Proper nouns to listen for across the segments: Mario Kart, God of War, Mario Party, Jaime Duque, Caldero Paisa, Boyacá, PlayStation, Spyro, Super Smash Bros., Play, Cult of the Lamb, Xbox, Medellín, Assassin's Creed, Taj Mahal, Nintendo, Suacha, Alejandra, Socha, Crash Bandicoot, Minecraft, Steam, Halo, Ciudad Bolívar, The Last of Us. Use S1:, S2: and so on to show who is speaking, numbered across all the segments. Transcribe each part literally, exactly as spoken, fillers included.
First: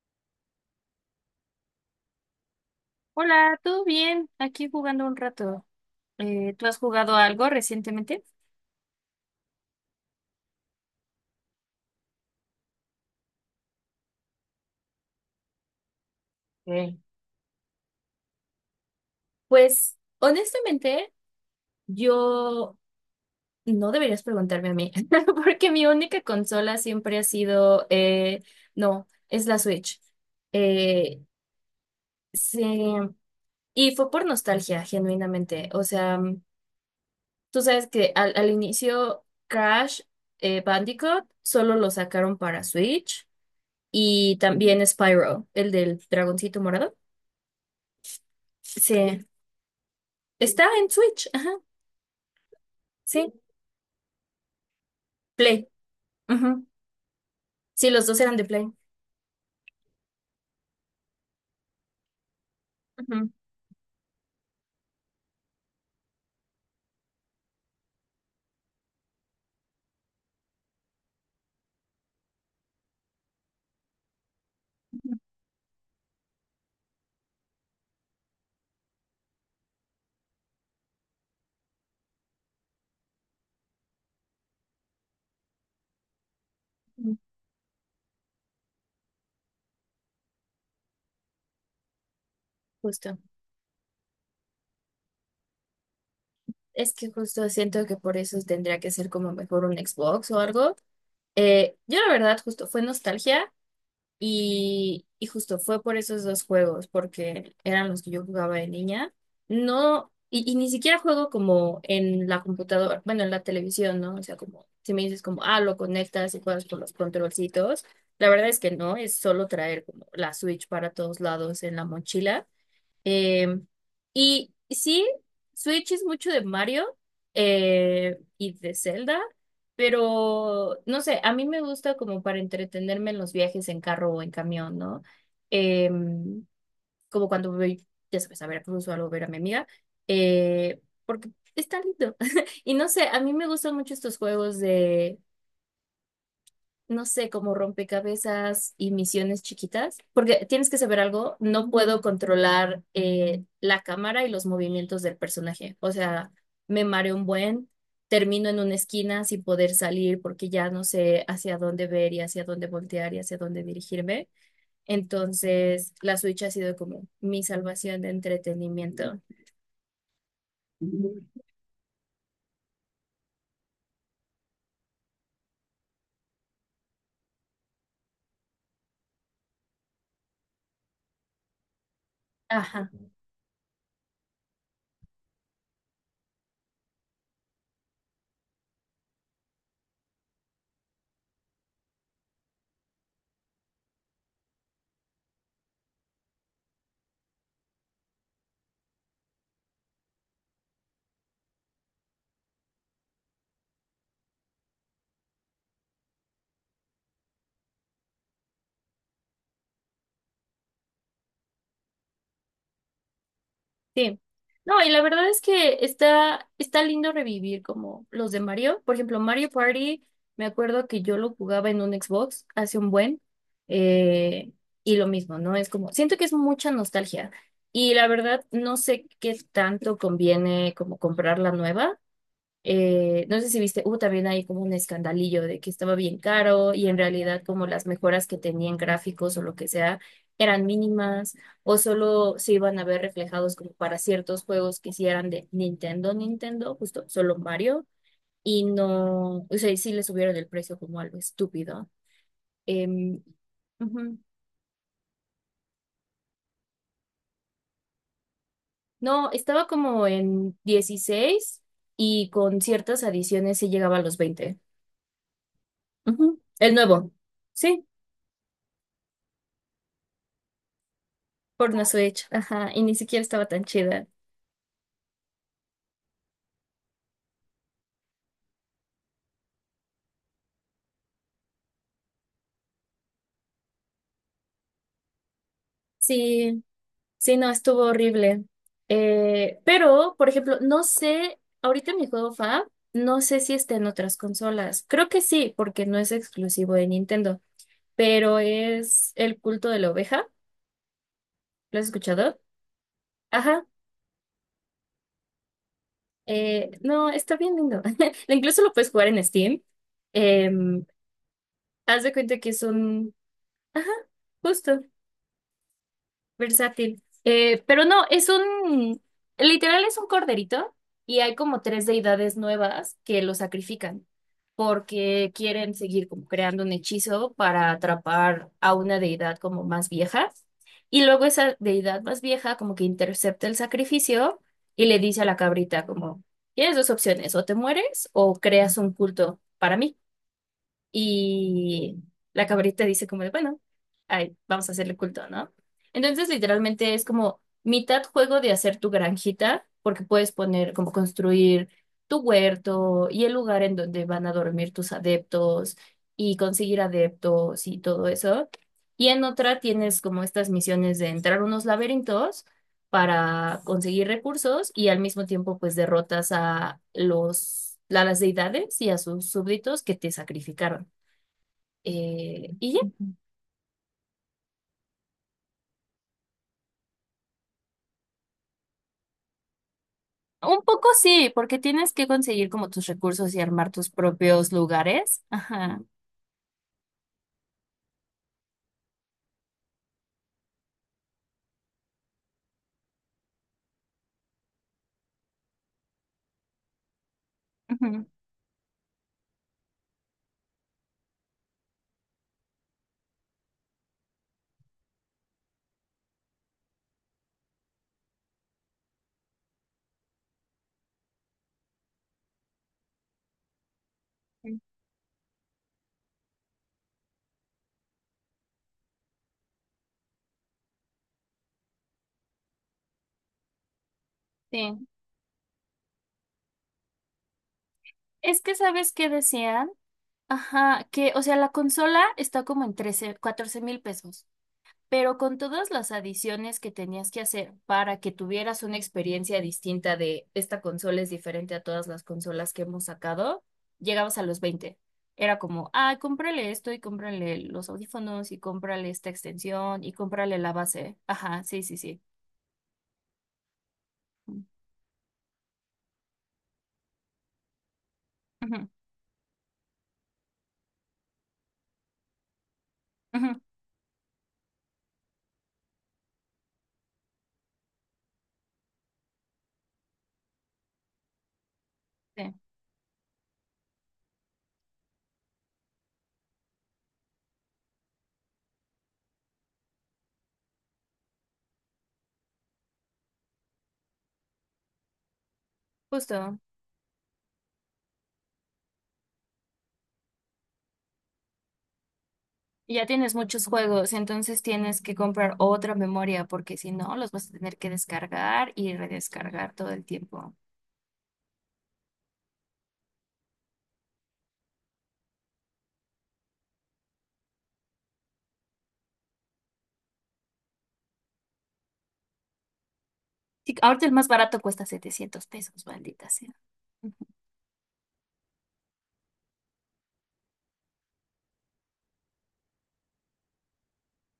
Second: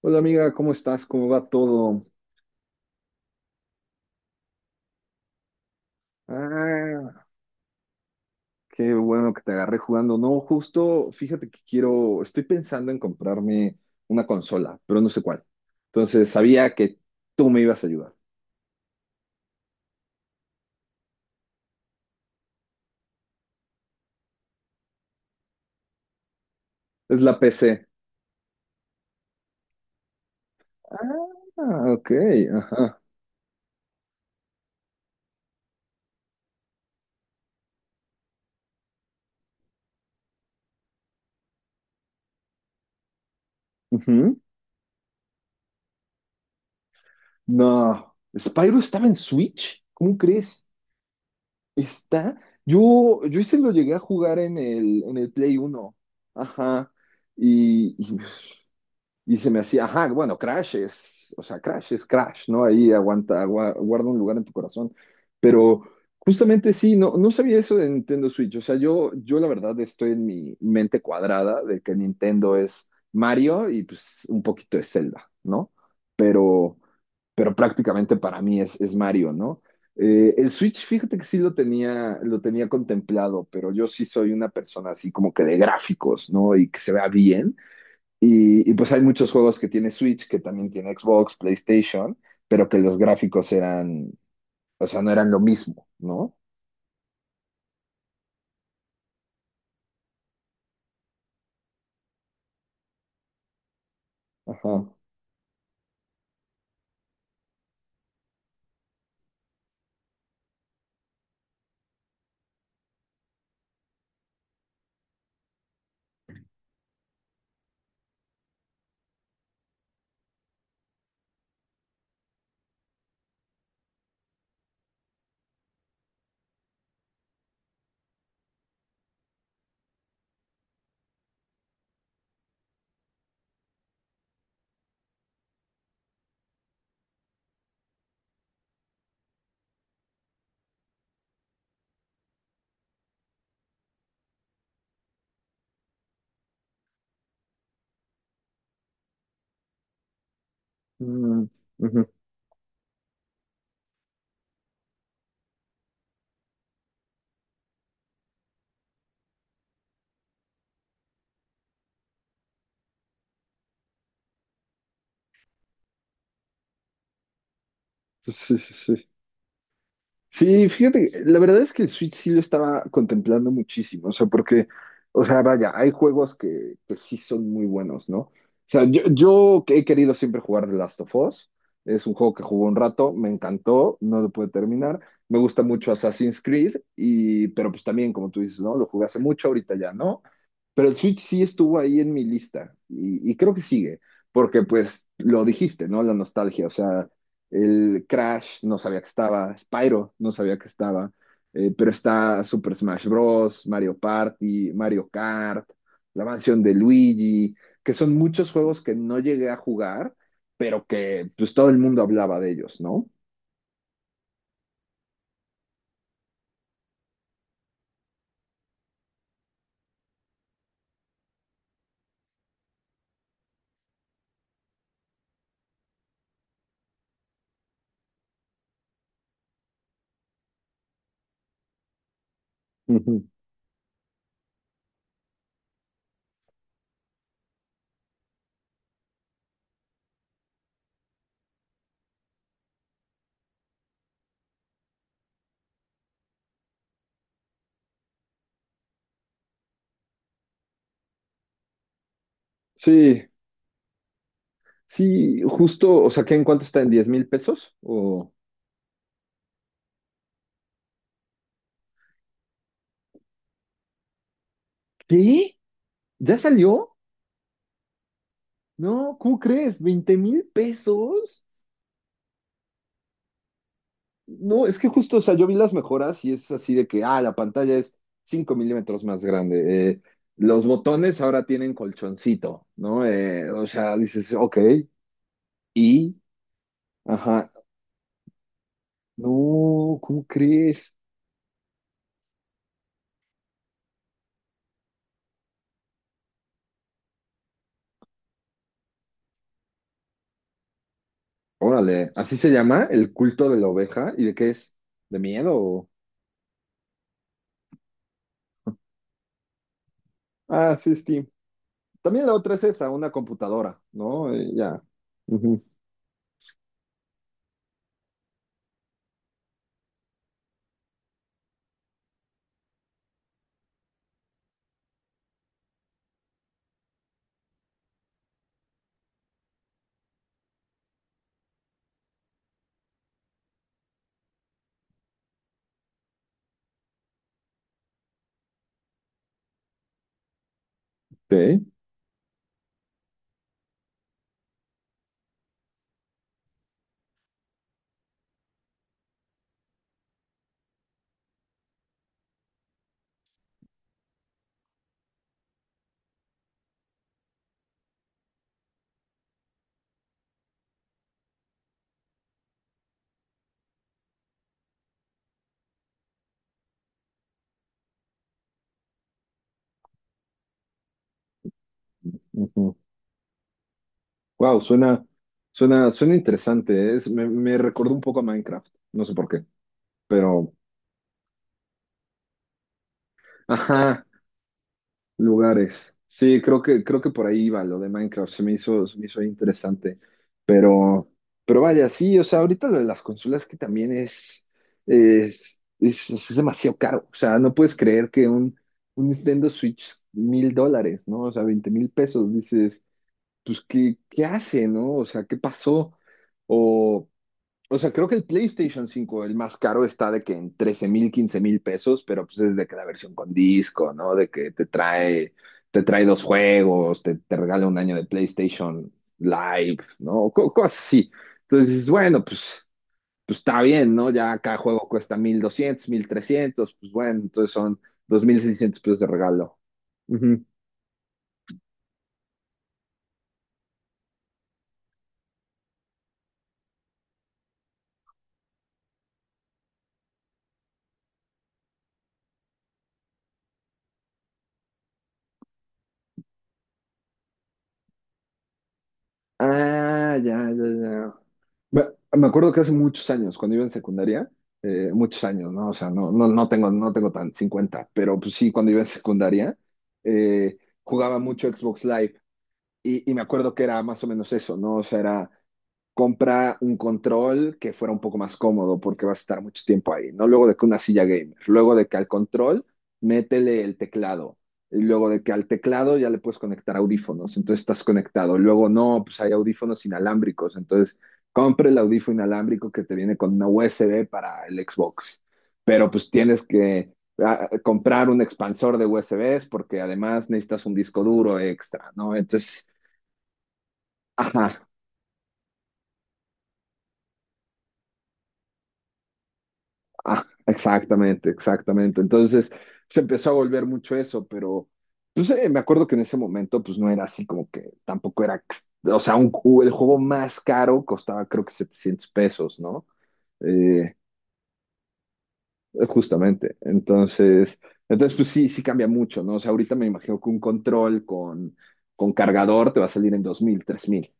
S1: Hola amiga, ¿cómo estás? ¿Cómo va todo?
S2: Hola, ¿todo bien? Aquí jugando un rato. Eh, ¿tú has jugado
S1: Ah,
S2: algo recientemente?
S1: qué bueno que te agarré jugando. No, justo, fíjate que quiero, estoy pensando en comprarme una consola, pero no sé cuál. Entonces, sabía que
S2: Ok.
S1: tú me ibas a ayudar.
S2: Pues honestamente, yo no deberías preguntarme a mí, porque mi única consola siempre
S1: Es
S2: ha
S1: la
S2: sido,
S1: P C.
S2: eh, no, es la Switch. Eh,
S1: Ah, ok,
S2: sí,
S1: ajá.
S2: y fue por nostalgia, genuinamente. O sea, tú sabes que al, al inicio Crash, eh, Bandicoot, solo lo sacaron para Switch, y
S1: Ujú.
S2: también Spyro, el del dragoncito morado.
S1: No, Spyro estaba en
S2: Sí.
S1: Switch, ¿cómo crees?
S2: Está en Switch, ajá.
S1: Está, yo,
S2: Sí,
S1: yo ese lo llegué a jugar en el, en el Play
S2: Play.
S1: Uno.
S2: Ajá.
S1: Ajá.
S2: Sí,
S1: Y,
S2: los
S1: y
S2: dos eran de Play.
S1: Y se me hacía, ajá, bueno, Crash es, o sea, Crash es Crash, ¿no? Ahí
S2: Ajá.
S1: aguanta, agua- guarda un lugar en tu corazón. Pero justamente sí, no, no sabía eso de Nintendo Switch. O sea, yo, yo la verdad estoy en mi mente cuadrada de que Nintendo es Mario y pues un poquito de Zelda, ¿no? Pero, pero prácticamente para mí es, es, Mario, ¿no? Eh, el Switch, fíjate que sí lo tenía, lo tenía contemplado, pero yo sí soy una persona así como que de gráficos, ¿no? Y que se vea
S2: Mm,
S1: bien. Y, y, pues hay muchos juegos que tiene Switch, que también tiene Xbox, PlayStation, pero que los
S2: justo.
S1: gráficos eran, o sea, no eran lo mismo, ¿no?
S2: Es que justo siento que por eso tendría que ser como mejor un Xbox o algo. Eh, yo la verdad, justo fue nostalgia.
S1: Ajá.
S2: Y, y justo fue por esos dos juegos, porque eran los que yo jugaba de niña. No, y, y ni siquiera juego como en la computadora, bueno, en la televisión, ¿no? O sea, como si me dices como, ah, lo conectas y juegas con los controlcitos. La verdad es que no, es solo traer como la Switch para todos lados en la mochila. Eh, y sí, Switch es mucho de Mario, eh, y de Zelda, pero no sé, a mí me gusta como para entretenerme en los viajes en carro o en camión, ¿no? Em, Como cuando voy, ya sabes, a Veracruz o algo, a ver a mi amiga, eh, porque está lindo. Y no sé, a mí me gustan mucho estos juegos de, no sé, como rompecabezas y misiones chiquitas, porque tienes que saber algo,
S1: Mm,
S2: no puedo
S1: ujú.
S2: controlar, eh, la cámara y los movimientos del personaje, o sea, me mareo un buen, termino en una esquina sin poder salir porque ya no sé hacia dónde ver y hacia dónde voltear y hacia dónde dirigirme. Entonces, la Switch ha sido como mi salvación de
S1: Sí, sí, sí.
S2: entretenimiento.
S1: Sí, fíjate, la verdad es que el Switch sí lo estaba contemplando muchísimo, o sea, porque, o sea, vaya, hay juegos que, que sí son muy buenos, ¿no? O sea, yo, yo que he querido siempre jugar The Last of Us, es un juego que jugué un
S2: Ajá.
S1: rato, me encantó, no lo pude terminar, me gusta mucho Assassin's Creed, y, pero pues también, como tú dices, ¿no? Lo jugué hace mucho, ahorita ya, ¿no? Pero el Switch sí estuvo ahí en mi lista y, y creo que sigue, porque pues lo dijiste, ¿no? La nostalgia, o sea, el Crash no sabía que estaba, Spyro no sabía que estaba, eh, pero está Super Smash Bros., Mario Party, Mario Kart, la mansión de Luigi, que son muchos juegos que no llegué a jugar, pero que pues todo el mundo hablaba de ellos, ¿no?
S2: Sí. No, y la verdad es que está, está lindo revivir como los de Mario. Por ejemplo, Mario Party, me acuerdo que yo lo jugaba en un Xbox hace un buen. eh, y lo mismo, ¿no? Es como, siento que es mucha nostalgia. Y la verdad, no sé qué tanto conviene como comprar la nueva.
S1: Ujú.
S2: Eh, no sé si viste, hubo también ahí como un escandalillo de que estaba bien caro y en realidad como las mejoras que tenían gráficos o lo que sea eran mínimas o solo se iban a ver reflejados como para ciertos juegos que sí eran de Nintendo, Nintendo, justo solo Mario. Y no, o sea, y sí le subieron el precio como algo estúpido. Em,
S1: Sí,
S2: Ujú.
S1: sí, justo, o sea, ¿qué en cuánto está? ¿En diez mil pesos? ¿O
S2: No, estaba como en dieciséis y con ciertas adiciones sí llegaba a los veinte.
S1: qué? ¿Ya
S2: Ujú. El
S1: salió?
S2: nuevo. Sí,
S1: No, ¿cómo crees? ¿Veinte mil pesos?
S2: por una Switch, ajá, y ni siquiera estaba tan chida.
S1: No, es que justo, o sea, yo vi las mejoras y es así de que, ah, la pantalla es cinco milímetros más grande. Eh, los botones ahora tienen colchoncito, ¿no? Eh, o sea, dices, ok, y,
S2: Sí, sí,
S1: ajá,
S2: no, estuvo horrible. Eh,
S1: no,
S2: pero,
S1: ¿cómo
S2: por ejemplo, no
S1: crees?
S2: sé, ahorita mi juego fab, no sé si está en otras consolas. Creo que sí, porque no es exclusivo de Nintendo, pero es El culto de la oveja. ¿Lo has
S1: Órale, así
S2: escuchado?
S1: se llama el culto de
S2: Ajá.
S1: la oveja y de qué es, de miedo. o-
S2: Eh, no, está bien lindo. Incluso lo puedes jugar en Steam.
S1: Ah,
S2: Em,
S1: sí, Steam.
S2: Haz de
S1: También la
S2: cuenta que
S1: otra
S2: es
S1: es esa, una
S2: un...
S1: computadora,
S2: Ajá,
S1: ¿no? Eh,
S2: justo.
S1: ya. Ujú.
S2: Versátil. Eh, pero no, es un, literal es un corderito y hay como tres deidades nuevas que lo sacrifican porque quieren seguir como creando un hechizo para atrapar a una deidad como más vieja. Y luego esa deidad más vieja como que intercepta el sacrificio y le dice a la cabrita como, tienes dos opciones, o te mueres o creas un culto para mí. Y la cabrita dice como de, bueno, ay, vamos a hacerle culto, ¿no? Entonces, literalmente es como mitad juego de hacer tu granjita, porque puedes poner como construir tu huerto y el lugar en donde van a dormir tus adeptos y conseguir adeptos y todo eso. Y en otra tienes como estas misiones de entrar a unos laberintos para conseguir recursos y al mismo tiempo pues derrotas a los, a las deidades y a sus súbditos que te sacrificaron. Eh, y
S1: Sí.
S2: ya,
S1: Wow, suena, suena, suena interesante. Es, me, me recordó un poco a Minecraft. No sé por qué, pero.
S2: un poco sí, porque tienes que conseguir como tus recursos y armar tus
S1: Ajá,
S2: propios lugares. Ajá.
S1: lugares. Sí, creo que, creo que por ahí iba lo de Minecraft. Se me hizo, se me hizo interesante. Pero, pero vaya, sí, o sea, ahorita lo de las consolas que también es, es, es, es demasiado caro. O sea, no puedes
S2: Ujú.
S1: creer que un, un Nintendo Switch mil dólares, ¿no? O sea, veinte mil pesos. Dices, pues, ¿qué, qué hace, no? O sea, ¿qué pasó? O. O sea, creo que el PlayStation cinco el más caro, está de que en trece mil, quince mil pesos, pero pues es de que la versión con disco, ¿no? De que te trae, te trae dos juegos, te, te regala un año de PlayStation Live, ¿no? Co- cosas así. Entonces dices, bueno, pues, pues está bien, ¿no? Ya cada juego
S2: Sí.
S1: cuesta mil doscientos, mil trescientos, pues bueno, entonces son dos mil
S2: Es que,
S1: seiscientos
S2: ¿sabes
S1: pesos de
S2: qué
S1: regalo.
S2: decían? Ajá, que, o sea, la consola está como en trece catorce mil pesos. Pero con todas las adiciones que tenías que hacer para que tuvieras una experiencia distinta de esta consola es diferente a todas las consolas que hemos sacado, llegabas a los veinte. Era como, ah, cómprale esto y cómprale los audífonos y cómprale esta extensión y
S1: Ah,
S2: cómprale
S1: ya,
S2: la
S1: ya,
S2: base.
S1: ya.
S2: Ajá, sí, sí,
S1: Me,
S2: sí.
S1: me acuerdo que hace muchos años, cuando iba en secundaria, eh, muchos años, ¿no? O sea, no, no, no tengo, no tengo tan cincuenta, pero pues sí,
S2: Ujú,
S1: cuando iba en secundaria, eh, jugaba mucho Xbox Live y, y me
S2: ujú,
S1: acuerdo que era más o menos eso, ¿no? O sea, era compra un control que fuera un poco más cómodo porque vas a estar mucho tiempo ahí, ¿no? Luego de que una silla gamer, luego de que al
S2: sí,
S1: control métele el teclado, y luego de que al teclado ya le puedes conectar audífonos, entonces estás conectado, luego no, pues hay audífonos inalámbricos, entonces compre el audífono inalámbrico que te viene con una U S B para el Xbox, pero pues
S2: justo.
S1: tienes que ah, comprar un expansor de U S Bs porque además necesitas un disco duro extra, ¿no? Entonces...
S2: Y ya tienes muchos juegos, entonces
S1: Ajá,
S2: tienes que comprar otra memoria porque si no, los vas a tener que descargar y redescargar todo el
S1: Ah,
S2: tiempo.
S1: exactamente, exactamente. Entonces se empezó a volver mucho eso, pero pues eh, me acuerdo que en ese momento pues no era así como que tampoco era, ex- o sea, un, ju- el juego más caro costaba creo que setecientos pesos, ¿no?
S2: Sí, ahorita el
S1: Eh,
S2: más barato cuesta setecientos pesos, maldita sea.
S1: justamente. Entonces, entonces pues sí, sí cambia mucho, ¿no? O sea, ahorita me imagino que un control con, con cargador te va a salir en dos mil, tres mil.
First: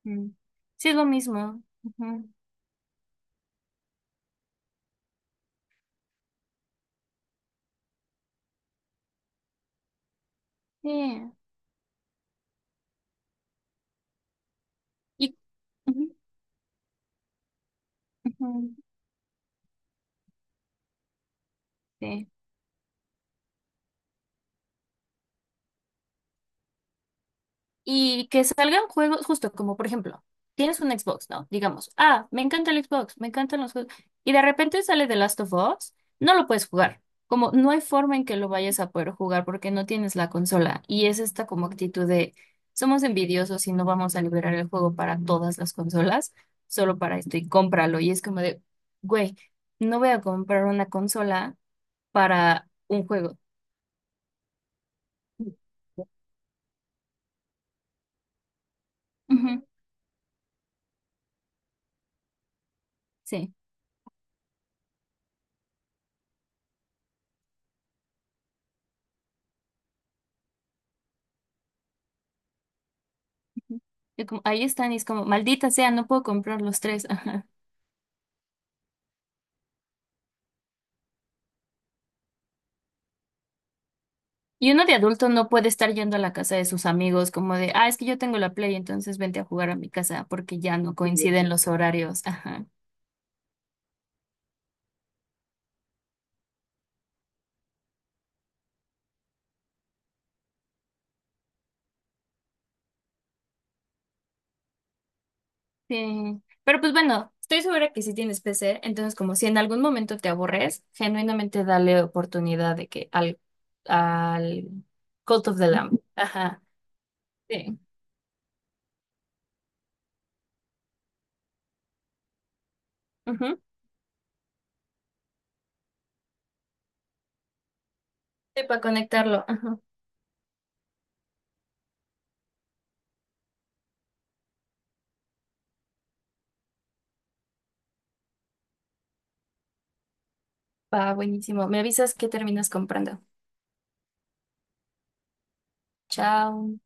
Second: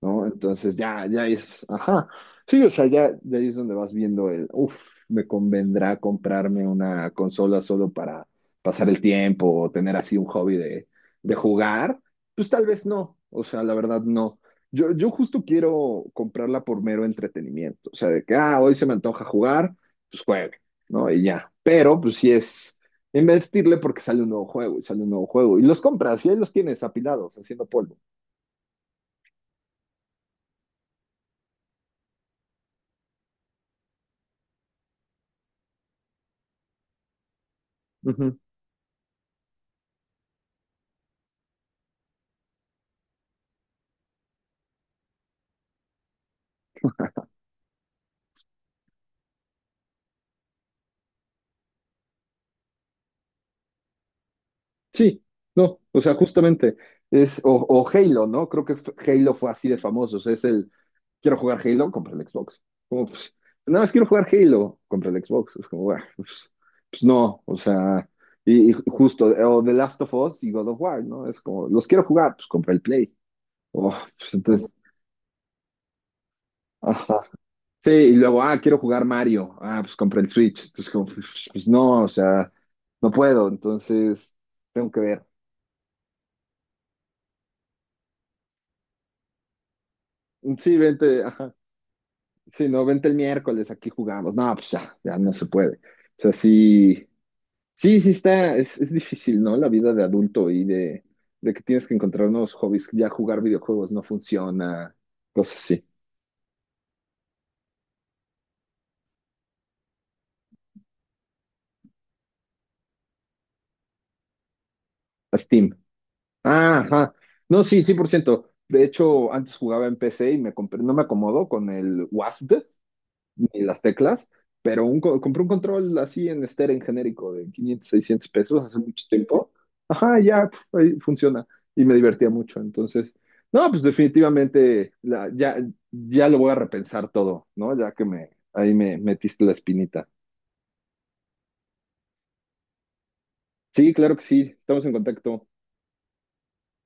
S1: ¿No?
S2: Ujú.
S1: Entonces
S2: Sí, es lo
S1: ya, ya
S2: mismo.
S1: es, ajá.
S2: Ujú.
S1: Sí, o sea, ya, ya ahí es donde vas viendo el, uff, me convendrá comprarme una consola solo para pasar el tiempo o tener así un hobby de,
S2: Sí.
S1: de jugar. Pues tal vez no, o sea, la verdad no. Yo, yo
S2: Y,
S1: justo quiero
S2: ujú,
S1: comprarla por mero entretenimiento, o sea, de que, ah,
S2: ujú,
S1: hoy se me antoja jugar, pues juegue, ¿no? Y ya. Pero, pues sí
S2: sí.
S1: es invertirle porque sale un nuevo juego y sale un nuevo juego y los compras y ahí los tienes apilados, haciendo polvo.
S2: Y que salgan juegos, justo como por ejemplo, tienes un Xbox, ¿no? Digamos, ah, me encanta el Xbox, me encantan los juegos. Y de repente sale The Last of Us, no lo puedes jugar. Como no hay forma en que lo vayas a poder jugar porque no tienes la consola. Y es esta como actitud de, somos envidiosos y no vamos a liberar el juego para todas las consolas, solo para esto y cómpralo. Y es como de, güey, no voy a comprar una consola para un juego.
S1: Sí, no, o sea, justamente es, o, o Halo, ¿no? Creo que f- Halo fue
S2: Ujú,
S1: así de famoso, o sea, es el, quiero jugar Halo, compra el Xbox. Como, pues,
S2: sí.
S1: nada más quiero jugar Halo, compra el Xbox. Es como, "Buah, pues, pues no, o sea, y, y justo, o The Last of Us y God of War, ¿no? Es como, los quiero jugar, pues compra el Play. Oh,
S2: Y
S1: pues,
S2: como- ahí
S1: entonces,
S2: están y es como, maldita sea, no puedo comprar los tres.
S1: ajá.
S2: Ajá.
S1: Sí, y luego, ah, quiero jugar Mario, ah, pues compra el Switch. Entonces, como, pues, pues no, o sea, no puedo, entonces,
S2: Y uno
S1: tengo
S2: de
S1: que ver.
S2: adulto no puede estar yendo a la casa de sus amigos como de, ah, es que yo tengo la Play, entonces vente a jugar a mi casa porque
S1: Sí,
S2: ya no, sí,
S1: vente,
S2: coinciden
S1: ajá.
S2: los horarios. Ajá.
S1: Sí, no, vente el miércoles, aquí jugamos. No, pues ya, ya no se puede. O sea, sí, sí, sí está, es, es difícil, ¿no? La vida de adulto y de, de que tienes que encontrar nuevos hobbies, ya jugar videojuegos no funciona, cosas así.
S2: Sí. Pero pues bueno, estoy segura que si tienes P C, entonces como si en algún momento te aburres, genuinamente dale oportunidad de que al, al
S1: A
S2: Cult of the
S1: Steam.
S2: Lamb. Ajá.
S1: Ah, ajá. No,
S2: Sí.
S1: sí, cien por ciento. De hecho, antes jugaba en P C y me compré, no me acomodo con el WASD,
S2: Ujú.
S1: ni las teclas, pero un, co- compré un control así en estéreo, en genérico, de quinientos seiscientos
S2: Sí,
S1: pesos hace
S2: para
S1: mucho
S2: conectarlo.
S1: tiempo.
S2: Ajá.
S1: Ajá, ya, pf, ahí funciona. Y me divertía mucho. Entonces, no, pues definitivamente la- ya, ya lo voy a repensar todo, ¿no? Ya que me, ahí me metiste la espinita.
S2: Va, buenísimo. Me avisas que terminas comprando.
S1: Sí, claro que sí, estamos en contacto.
S2: Chao.